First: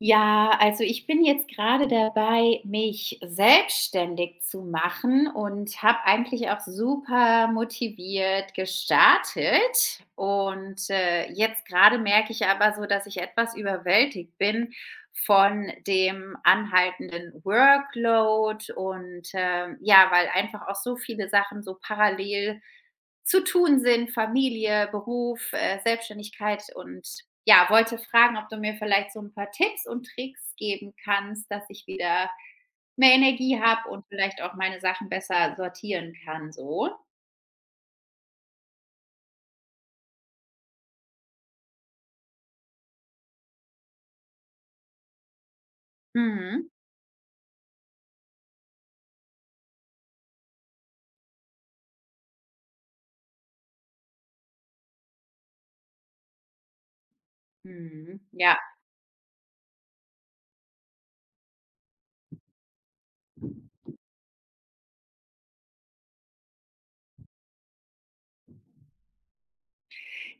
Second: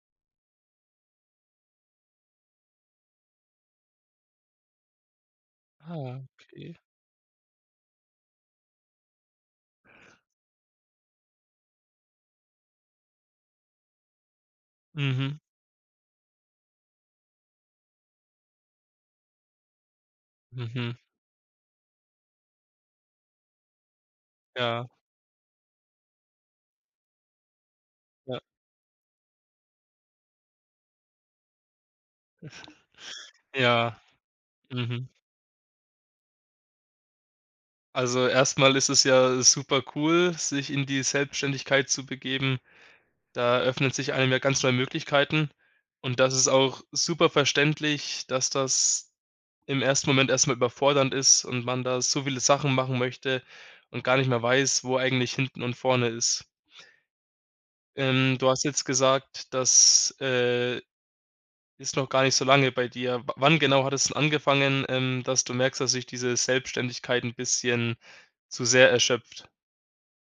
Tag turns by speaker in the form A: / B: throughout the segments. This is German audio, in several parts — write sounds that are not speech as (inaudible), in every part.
A: Ja, also ich bin jetzt gerade dabei, mich selbstständig zu machen und habe
B: Ah,
A: eigentlich auch
B: okay.
A: super motiviert gestartet. Jetzt gerade merke ich aber so, dass ich etwas überwältigt bin
B: Mhm,
A: von dem anhaltenden Workload und ja, weil einfach auch
B: mhm.
A: so viele Sachen so parallel zu tun sind,
B: Ja,
A: Familie, Beruf, Selbstständigkeit und ja, wollte fragen,
B: ja,
A: ob du mir vielleicht so ein paar Tipps und Tricks geben kannst, dass ich wieder mehr Energie habe
B: ja,
A: und vielleicht auch meine
B: mhm.
A: Sachen besser sortieren kann so.
B: Also, erstmal ist es ja super cool, sich in die Selbstständigkeit zu begeben. Da öffnet sich einem ja ganz neue Möglichkeiten. Und das ist
A: Mhm.
B: auch super verständlich, dass das im ersten Moment erstmal überfordernd ist und man da so viele Sachen machen möchte und gar nicht mehr weiß, wo eigentlich hinten und vorne ist.
A: Mhm.
B: Du
A: Ja.
B: hast jetzt gesagt, ist noch gar nicht so lange bei dir. W wann genau hat es denn angefangen, dass du merkst, dass sich diese Selbstständigkeit ein bisschen zu sehr erschöpft?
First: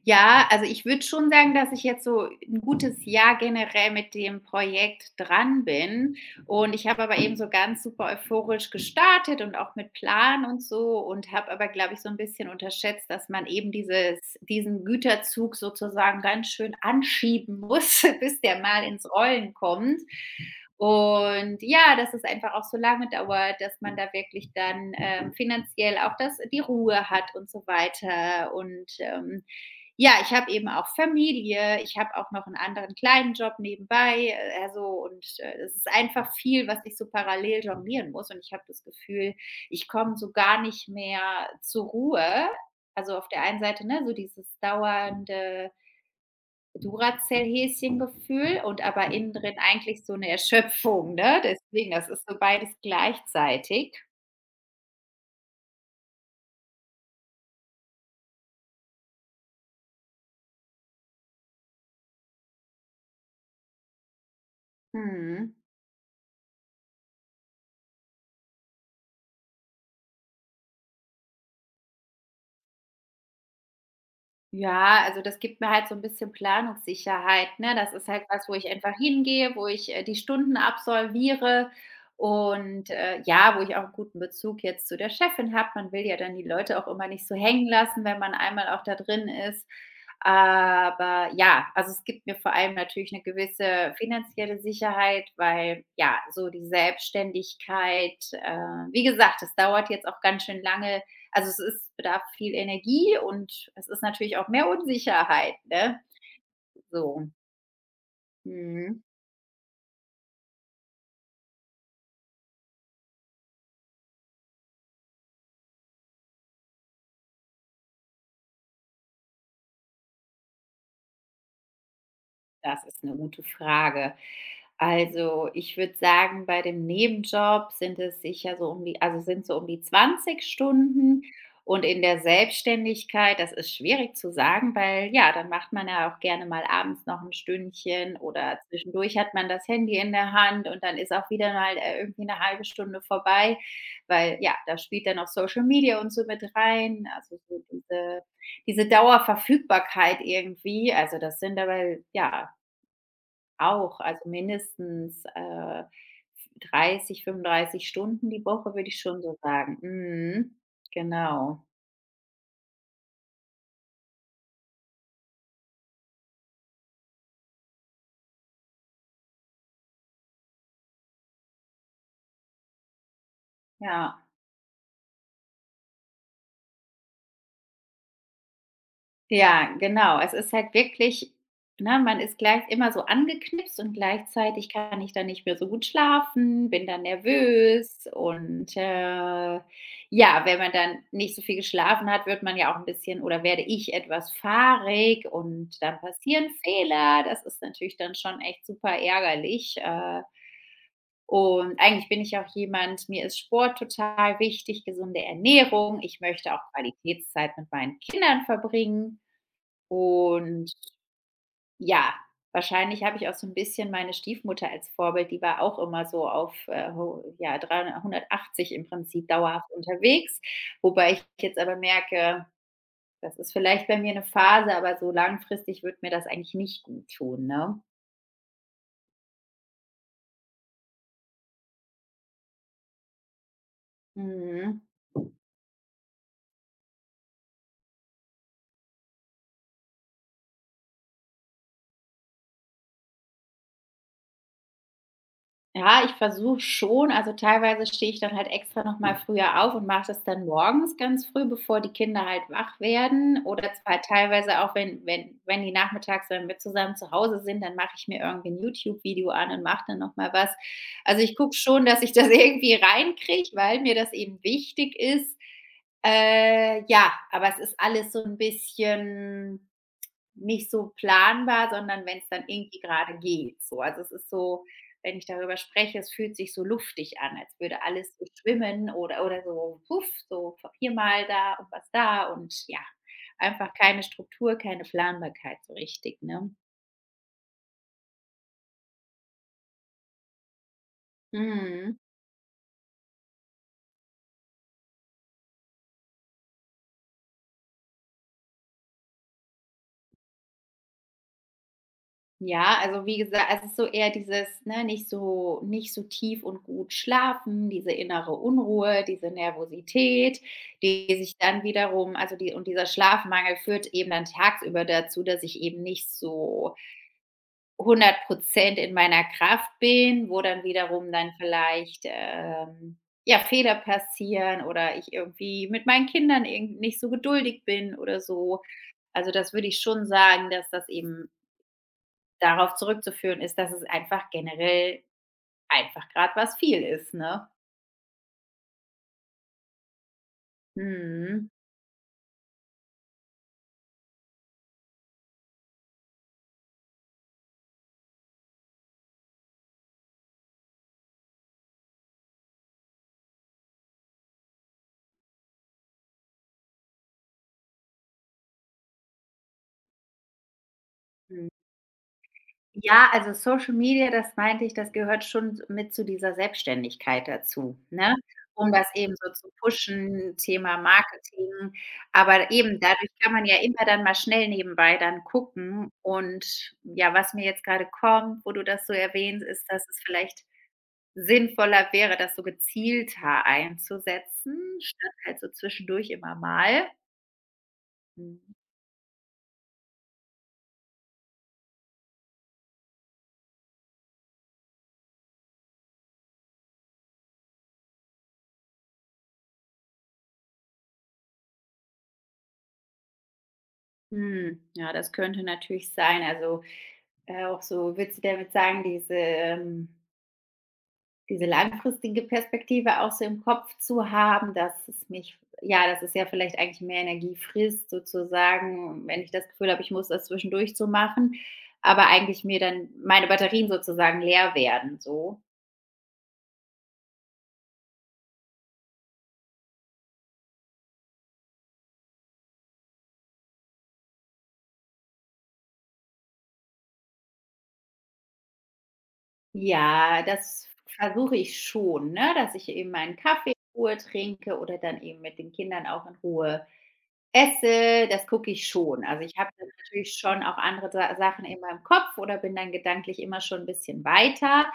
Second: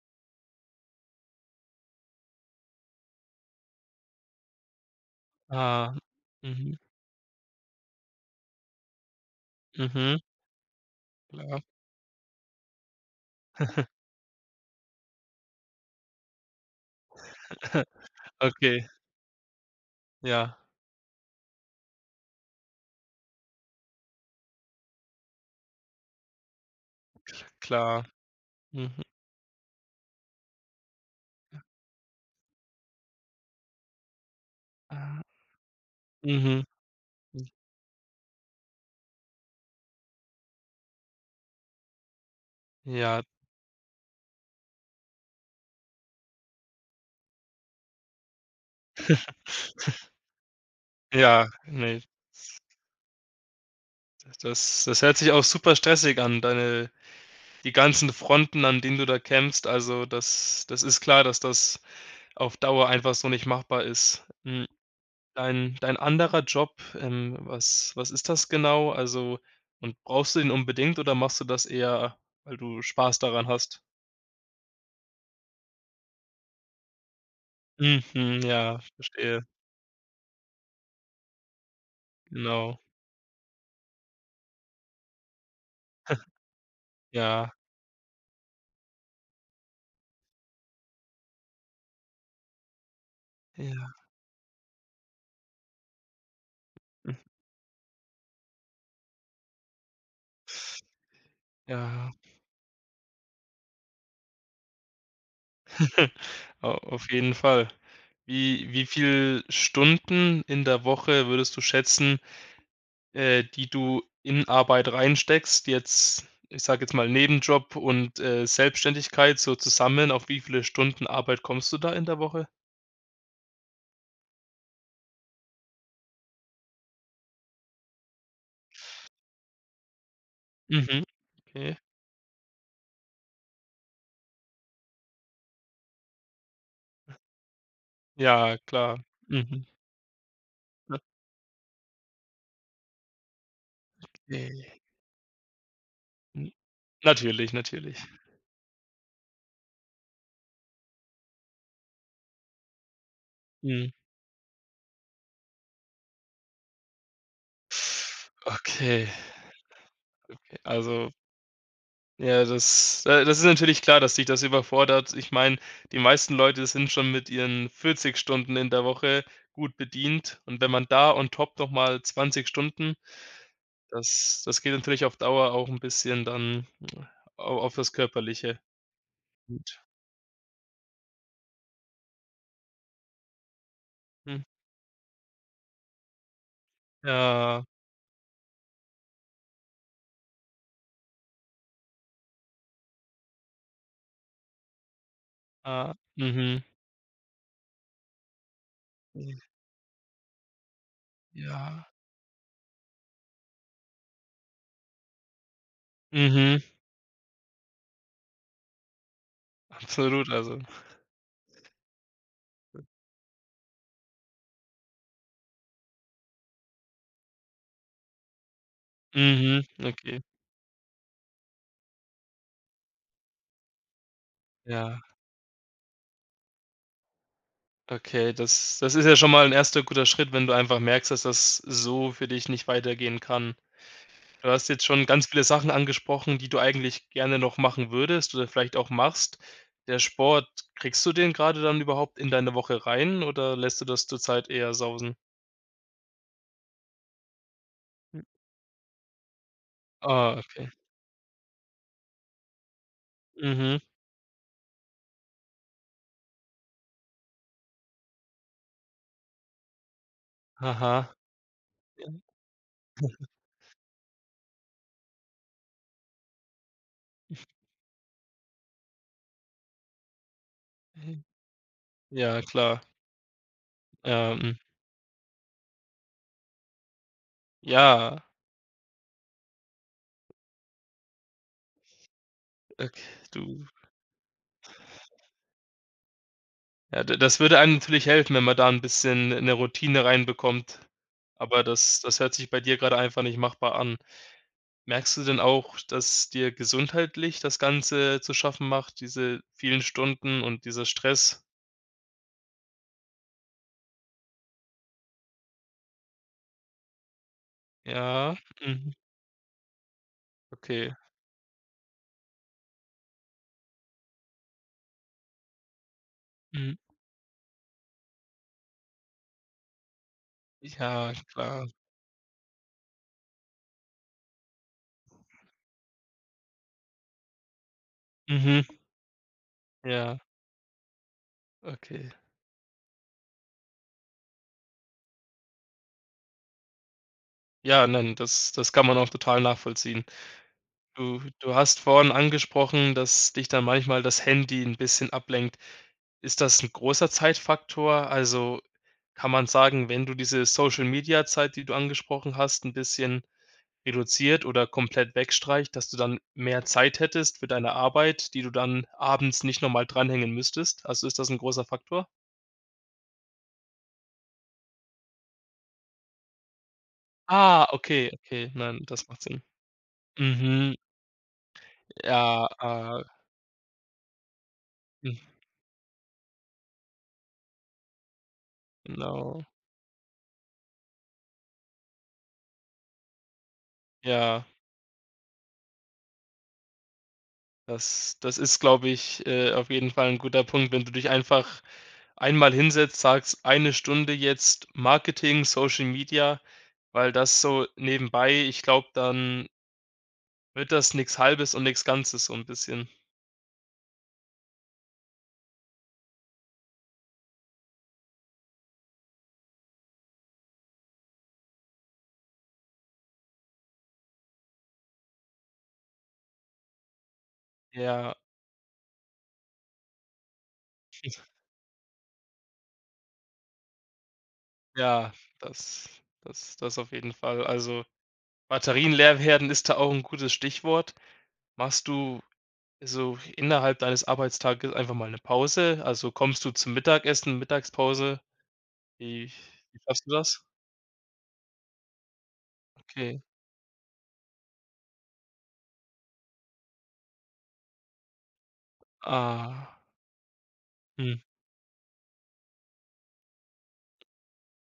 A: Ja, also ich würde schon sagen, dass ich jetzt so ein gutes Jahr generell mit dem Projekt dran
B: Ah,
A: bin und
B: mhm,
A: ich habe aber eben so ganz super euphorisch gestartet und auch mit
B: mhm,
A: Plan und so und habe
B: klar.
A: aber, glaube ich, so ein bisschen unterschätzt, dass man eben
B: (laughs)
A: dieses diesen Güterzug sozusagen ganz schön anschieben muss, (laughs) bis der mal
B: Okay,
A: ins Rollen kommt.
B: ja,
A: Und ja, dass es einfach auch so lange dauert, dass man da wirklich dann, finanziell auch das die Ruhe hat und so
B: klar.
A: weiter und,
B: Mhm,
A: ähm, ja, ich habe eben auch Familie, ich habe auch noch einen anderen kleinen Job nebenbei, also
B: ah,
A: und es ist einfach
B: mhm,
A: viel, was ich so
B: hm,
A: parallel jonglieren muss und ich habe das Gefühl, ich komme so gar nicht mehr zur Ruhe. Also,
B: ja,
A: auf der einen Seite, ne, so dieses dauernde Duracell-Häschen-Gefühl und aber innen drin eigentlich so eine Erschöpfung, ne?
B: ja,
A: Deswegen,
B: nee,
A: das ist so beides gleichzeitig.
B: das hört sich auch super stressig an, deine die ganzen Fronten, an denen du da kämpfst. Also, das ist klar, dass das auf Dauer einfach so nicht machbar ist. Mhm.
A: Mhm.
B: Dein anderer Job, was ist das genau? Also und brauchst du den unbedingt oder machst du das eher, weil du Spaß daran hast?
A: Ja, also das gibt mir halt so 'n bisschen Planungssicherheit, ne? Das ist halt
B: Mhm,
A: was, wo ich
B: ja,
A: einfach
B: verstehe.
A: hingehe, wo ich, die Stunden absolviere
B: Genau.
A: und, ja, wo ich auch 'n guten Bezug jetzt zu der Chefin habe. Man will ja dann die Leute auch immer nicht so
B: Ja,
A: hängen lassen, wenn man einmal auch da drin ist. Aber ja, also, es gibt mir vor allem natürlich eine
B: ja,
A: gewisse finanzielle Sicherheit, weil, ja, so die
B: hm,
A: Selbstständigkeit, wie gesagt, es dauert jetzt auch ganz schön lange. Also, es ist
B: ja.
A: bedarf viel Energie und es ist natürlich auch mehr Unsicherheit, ne?
B: (laughs) Au auf
A: So.
B: jeden Fall. Wie
A: Mhm.
B: viel Stunden in der Woche würdest du schätzen, die du in Arbeit reinsteckst, jetzt ich sage jetzt mal Nebenjob und Selbstständigkeit so zusammen, auf wie viele Stunden Arbeit kommst du da in der Woche?
A: Das ist eine gute Frage. Also, ich würde sagen, bei dem Nebenjob sind es sicher so um die, sind so um die 20
B: Mhm,
A: Stunden
B: okay.
A: und in der Selbstständigkeit, das ist schwierig zu sagen, weil ja, dann macht man ja auch gerne mal abends noch ein Stündchen
B: Ja,
A: oder
B: klar.
A: zwischendurch hat man
B: Mhm,
A: das Handy in der Hand und dann ist auch wieder mal, irgendwie eine halbe Stunde vorbei, weil ja,
B: okay.
A: da spielt dann auch Social Media und so mit
B: N
A: rein, also
B: natürlich,
A: so
B: natürlich.
A: diese Dauerverfügbarkeit irgendwie. Also, das sind aber, ja,
B: Mhm.
A: auch, also mindestens, 30, 35 Stunden die Woche, würde ich
B: Okay.
A: schon so sagen. Mhm.
B: Also,
A: Genau.
B: ja, das ist natürlich klar, dass dich das überfordert. Ich meine, die meisten Leute sind schon mit ihren 40 Stunden in der Woche gut bedient und wenn man da on top noch mal 20 Stunden,
A: Ja.
B: das geht natürlich auf Dauer auch 'n bisschen dann au auf das Körperliche.
A: Ja,
B: Gut.
A: genau. Es ist halt wirklich ne, man ist gleich immer so angeknipst und
B: Hm.
A: gleichzeitig kann ich dann nicht mehr so gut schlafen, bin dann
B: Ja,
A: nervös und ja, wenn man dann nicht so viel geschlafen hat, wird man ja auch ein bisschen oder werde ich etwas fahrig und
B: ah,
A: dann passieren
B: mhm.
A: Fehler. Das ist natürlich dann schon echt super
B: J
A: ärgerlich, Und
B: ja.
A: eigentlich bin ich auch jemand mir ist Sport total wichtig, gesunde Ernährung. Ich möchte auch
B: Mhm.
A: Qualitätszeit mit meinen Kindern verbringen.
B: Absolut, also
A: Und ja, wahrscheinlich habe ich auch so ein bisschen meine Stiefmutter als Vorbild, die war auch immer so auf, 300 180 im Prinzip
B: mhm,
A: dauerhaft
B: okay.
A: unterwegs, wobei ich jetzt aber merke, das ist vielleicht bei mir eine Phase, aber
B: Ja,
A: so langfristig wird mir das eigentlich nicht gut tun, ne?
B: okay, das ist ja schon mal ein erster guter Schritt, wenn du einfach merkst, dass das so für dich nicht weitergehen kann. Du hast
A: Mhm.
B: jetzt schon ganz viele Sachen angesprochen, die du eigentlich gerne noch machen würdest oder vielleicht auch machst. Der Sport, kriegst du den gerade dann überhaupt in deine Woche rein oder lässt du das zurzeit eher sausen?
A: Ja, ich versuche schon. Also, teilweise stehe ich
B: Hm,
A: dann halt extra noch mal früher auf und mache das
B: ah,
A: dann
B: okay.
A: morgens ganz früh, bevor die Kinder halt wach werden. Oder
B: Mhm,
A: zwar teilweise auch, wenn die nachmittags wenn wir zusammen zu Hause sind, dann mache ich mir irgendwie ein YouTube-Video an und mache dann noch mal was.
B: aha.
A: Also, ich gucke schon, dass ich das (laughs) irgendwie reinkriege, weil mir das eben wichtig ist. Ja, aber es ist alles so ein bisschen nicht so planbar, sondern wenn es
B: Ja,
A: dann
B: klar.
A: irgendwie gerade geht, so. Also, es ist
B: Ähm,
A: so, wenn ich darüber spreche, es fühlt sich so luftig an, als würde alles
B: ja,
A: so schwimmen oder so puff, so v hier mal da und was da und ja,
B: ok, du
A: einfach keine Struktur, keine Planbarkeit so richtig, ne?
B: ja, d das würde einem natürlich helfen, wenn man da ein bisschen eine Routine reinbekommt. Aber
A: Mhm.
B: das hört sich bei dir gerade einfach nicht machbar an. Merkst du denn auch, dass dir gesundheitlich das Ganze zu schaffen macht, diese vielen Stunden und dieser Stress?
A: Ja, also wie gesagt, es ist so eher dieses, ne, nicht so tief und gut schlafen, diese innere
B: Ja, mhm,
A: Unruhe, diese Nervosität,
B: okay.
A: die sich dann wiederum also die und dieser Schlafmangel führt eben dann tagsüber dazu, dass ich eben nicht
B: Mhm.
A: so 100% in meiner Kraft bin, wo dann
B: Ja,
A: wiederum dann
B: klar.
A: vielleicht, ja, Fehler passieren oder ich irgendwie mit meinen Kindern irgend nicht so geduldig bin oder so.
B: Mhm.
A: Also, das würde ich schon
B: Ja,
A: sagen, dass das eben
B: okay.
A: darauf zurückzuführen ist, dass es einfach generell einfach gerade was viel ist, ne?
B: Ja, nein, das kann man auch total nachvollziehen. Du
A: Mhm.
B: du hast vorhin angesprochen, dass dich dann manchmal das Handy ein bisschen ablenkt. Ist das ein großer Zeitfaktor? Also, kann man sagen, wenn du diese Social-Media-Zeit, die du angesprochen hast, ein bisschen reduziert oder komplett wegstreicht, dass du dann mehr Zeit hättest für deine Arbeit, die du dann abends nicht nochmal dranhängen müsstest? Also, ist das ein
A: Hm.
B: großer Faktor?
A: Ja, also Social Media, das meinte ich, das gehört schon mit zu dieser Selbstständigkeit
B: Ah,
A: dazu,
B: okay,
A: ne?
B: okay.
A: Um
B: Nein,
A: das
B: das
A: eben
B: macht
A: so
B: Sinn.
A: zu pushen,
B: Mhm.
A: Thema Marketing.
B: Ja,
A: Aber eben
B: ah,
A: dadurch kann man ja immer dann mal schnell nebenbei
B: hm,
A: dann gucken und ja, was mir jetzt gerade kommt, wo du das so
B: genau.
A: erwähnst, ist, dass es vielleicht sinnvoller wäre, das so gezielter
B: Ja.
A: einzusetzen, statt halt so zwischendurch immer mal.
B: Das
A: Mhm.
B: ist, glaube ich, auf jeden Fall ein guter Punkt, wenn du dich einfach einmal hinsetzt, sagst: „Eine Stunde jetzt Marketing, Social Media", weil das so nebenbei, ich glaube, dann wird das nichts Halbes und nichts Ganzes so ein bisschen.
A: Hm, ja, das könnte natürlich sein. Also, auch so würdest du damit sagen, diese diese langfristige Perspektive auch so im Kopf zu haben, dass es mich ja, dass es ja vielleicht eigentlich mehr Energie frisst
B: Ja,
A: sozusagen, wenn ich das Gefühl habe, ich muss das zwischendurch so machen, aber eigentlich mir dann meine Batterien sozusagen leer werden,
B: ja,
A: so?
B: das das auf jeden Fall. Also, Batterien leer werden ist da auch ein gutes Stichwort. Machst du so innerhalb deines Arbeitstages einfach mal eine Pause? Also, kommst du zum Mittagessen, Mittagspause? Wie wie schaffst du
A: Ja,
B: das?
A: das versuche ich schon, ne, dass ich eben meinen
B: Okay.
A: Kaffee in Ruhe trinke oder dann eben mit den Kindern auch in Ruhe esse. Das gucke ich schon. Also, ich habe dann
B: Ah,
A: natürlich schon auch andere Sa
B: mhm,
A: Sachen in meinem Kopf oder bin dann gedanklich immer schon ein bisschen weiter.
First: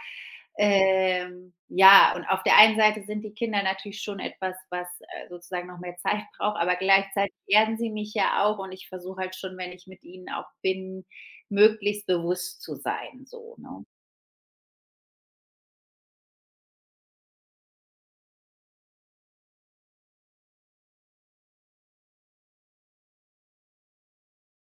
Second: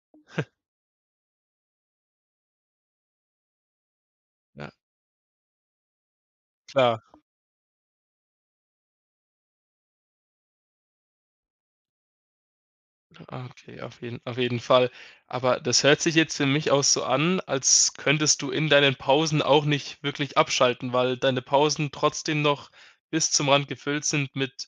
A: Ja, und auf der einen Seite sind die Kinder natürlich schon etwas,
B: ja,
A: was, sozusagen noch mehr Zeit (laughs) braucht, aber
B: klar.
A: gleichzeitig erden sie mich ja auch und ich versuche halt schon, wenn ich mit ihnen auch bin, möglichst bewusst zu sein
B: Ah,
A: so,
B: okay,
A: ne?
B: auf jeden Fall. Aber das hört sich jetzt für mich auch so an, als könntest du in deinen Pausen auch nicht wirklich abschalten, weil deine Pausen trotzdem noch bis zum Rand gefüllt sind mit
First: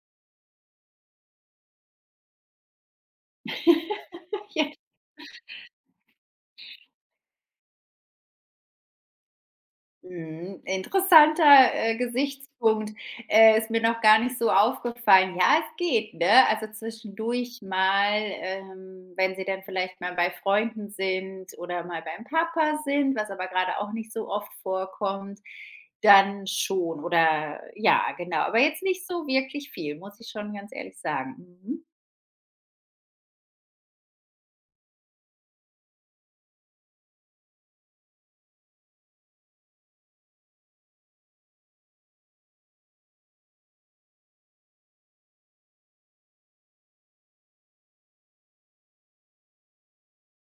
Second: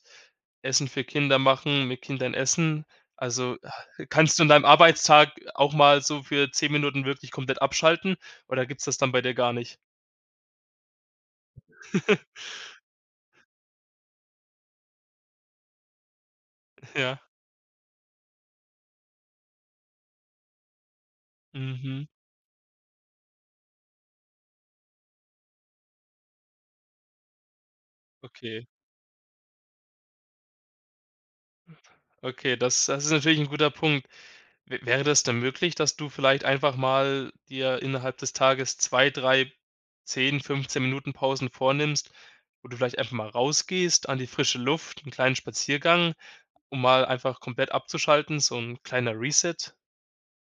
B: Essen für Kinder machen, mit Kindern essen. Also, kannst du in deinem
A: (laughs)
B: Arbeitstag auch mal so für 10 Minuten wirklich komplett abschalten oder gibt's das dann bei dir gar nicht?
A: Mhm, interessanter,
B: (laughs)
A: Gesichtspunkt. Ist mir noch gar nicht so aufgefallen. Ja, es geht, ne? Also,
B: Ja.
A: zwischendurch mal, wenn sie dann vielleicht mal bei Freunden sind oder mal
B: Mhm.
A: beim Papa sind, was aber gerade auch nicht so oft vorkommt, dann schon oder ja, genau. Aber
B: Okay,
A: jetzt nicht so wirklich viel, muss ich schon ganz ehrlich sagen. Mhm.
B: okay, das ist natürlich ein guter Punkt. W wäre das denn möglich, dass du vielleicht einfach mal dir innerhalb des Tages 2, 3, 10, 15 Minuten Pausen vornimmst, wo du vielleicht einfach mal rausgehst an die frische Luft, einen kleinen Spaziergang, um mal einfach komplett abzuschalten, so ein kleiner Reset?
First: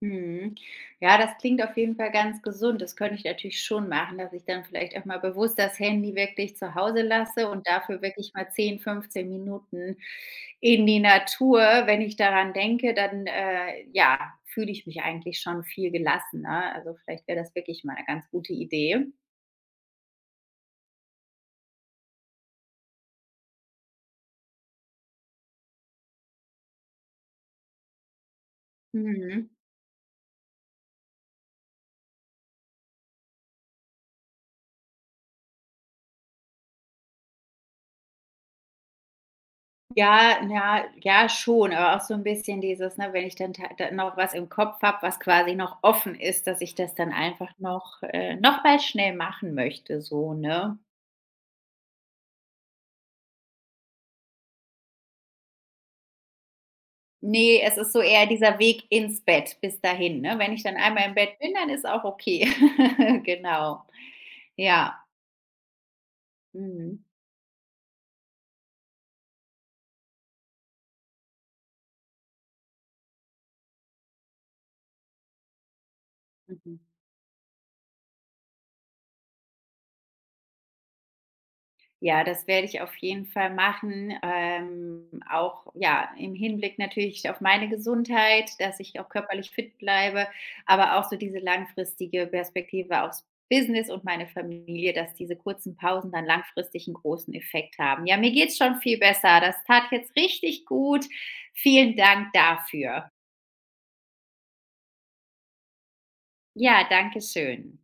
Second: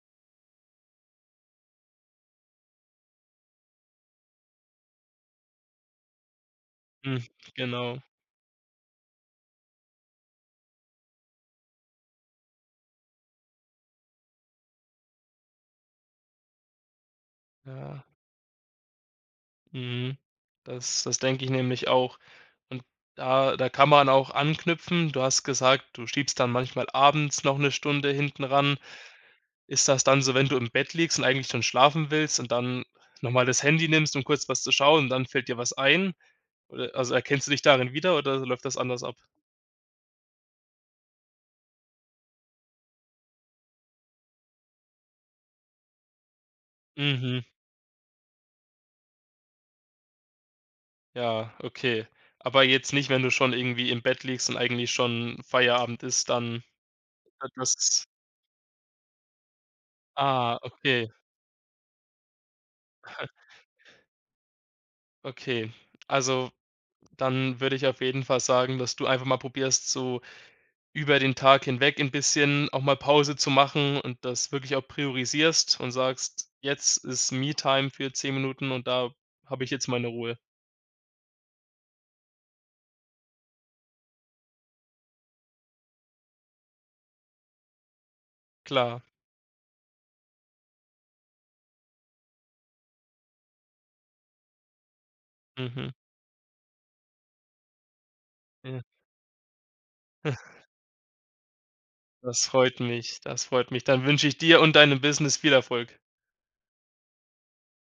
A: Mhm. Ja, das klingt auf jeden Fall ganz gesund. Das könnte ich natürlich schon machen, dass ich dann vielleicht auch mal bewusst das Handy wirklich zu Hause
B: Hm,
A: lasse und
B: genau,
A: dafür wirklich mal 10, 15 Minuten in die Natur. Wenn ich daran denke, dann ja, fühle ich mich eigentlich schon viel gelassener. Also vielleicht wäre das wirklich mal
B: ja.
A: eine ganz gute Idee.
B: Mhm. Das denke ich nämlich auch. Und da kann man auch anknüpfen. Du hast gesagt, du schiebst dann manchmal abends noch eine Stunde hinten ran.
A: Mhm.
B: Ist das dann so, wenn du im Bett liegst und eigentlich schon schlafen willst und dann nochmal das Handy nimmst, um kurz was zu schauen und dann fällt dir was ein? Oder also, erkennst du dich darin wieder oder läuft das anders ab?
A: Ja, ja, ja, schon, aber auch so ein bisschen dieses, ne, wenn ich dann ta da noch was im Kopf habe, was quasi noch offen ist, dass ich das dann
B: Mhm,
A: einfach noch mal schnell machen möchte so, ne?
B: ja, okay. Aber jetzt nicht, wenn du schon irgendwie im Bett liegst und eigentlich schon Feierabend ist, dann wird
A: Ne, es ist so
B: das
A: eher dieser Weg ins Bett bis dahin, ne? Wenn
B: ah,
A: ich dann
B: okay,
A: einmal im Bett bin, dann ist auch okay. (laughs) Genau. Ja.
B: okay. Also,
A: Mhm.
B: dann würde ich auf jeden Fall sagen, dass du einfach mal probierst zu über den Tag hinweg ein bisschen auch mal Pause zu machen und das wirklich auch priorisierst und sagst:
A: Mhm.
B: „Jetzt ist Me-Time für 10 Minuten und da habe ich jetzt meine Ruhe."
A: Ja, das werde ich auf jeden Fall machen. Auch ja, im Hinblick natürlich auf meine Gesundheit, dass ich
B: Klar,
A: auch körperlich fit bleibe, aber auch so diese langfristige Perspektive aufs Business und meine Familie, dass diese kurzen
B: mhm,
A: Pausen dann langfristig einen großen Effekt haben. Ja, mir geht's schon
B: ja.
A: viel besser. Das tat jetzt
B: (laughs)
A: richtig gut. Vielen Dank
B: Das freut
A: dafür.
B: mich, das freut mich. Dann wünsche ich dir und deinem Business viel Erfolg.
A: Ja, danke schön.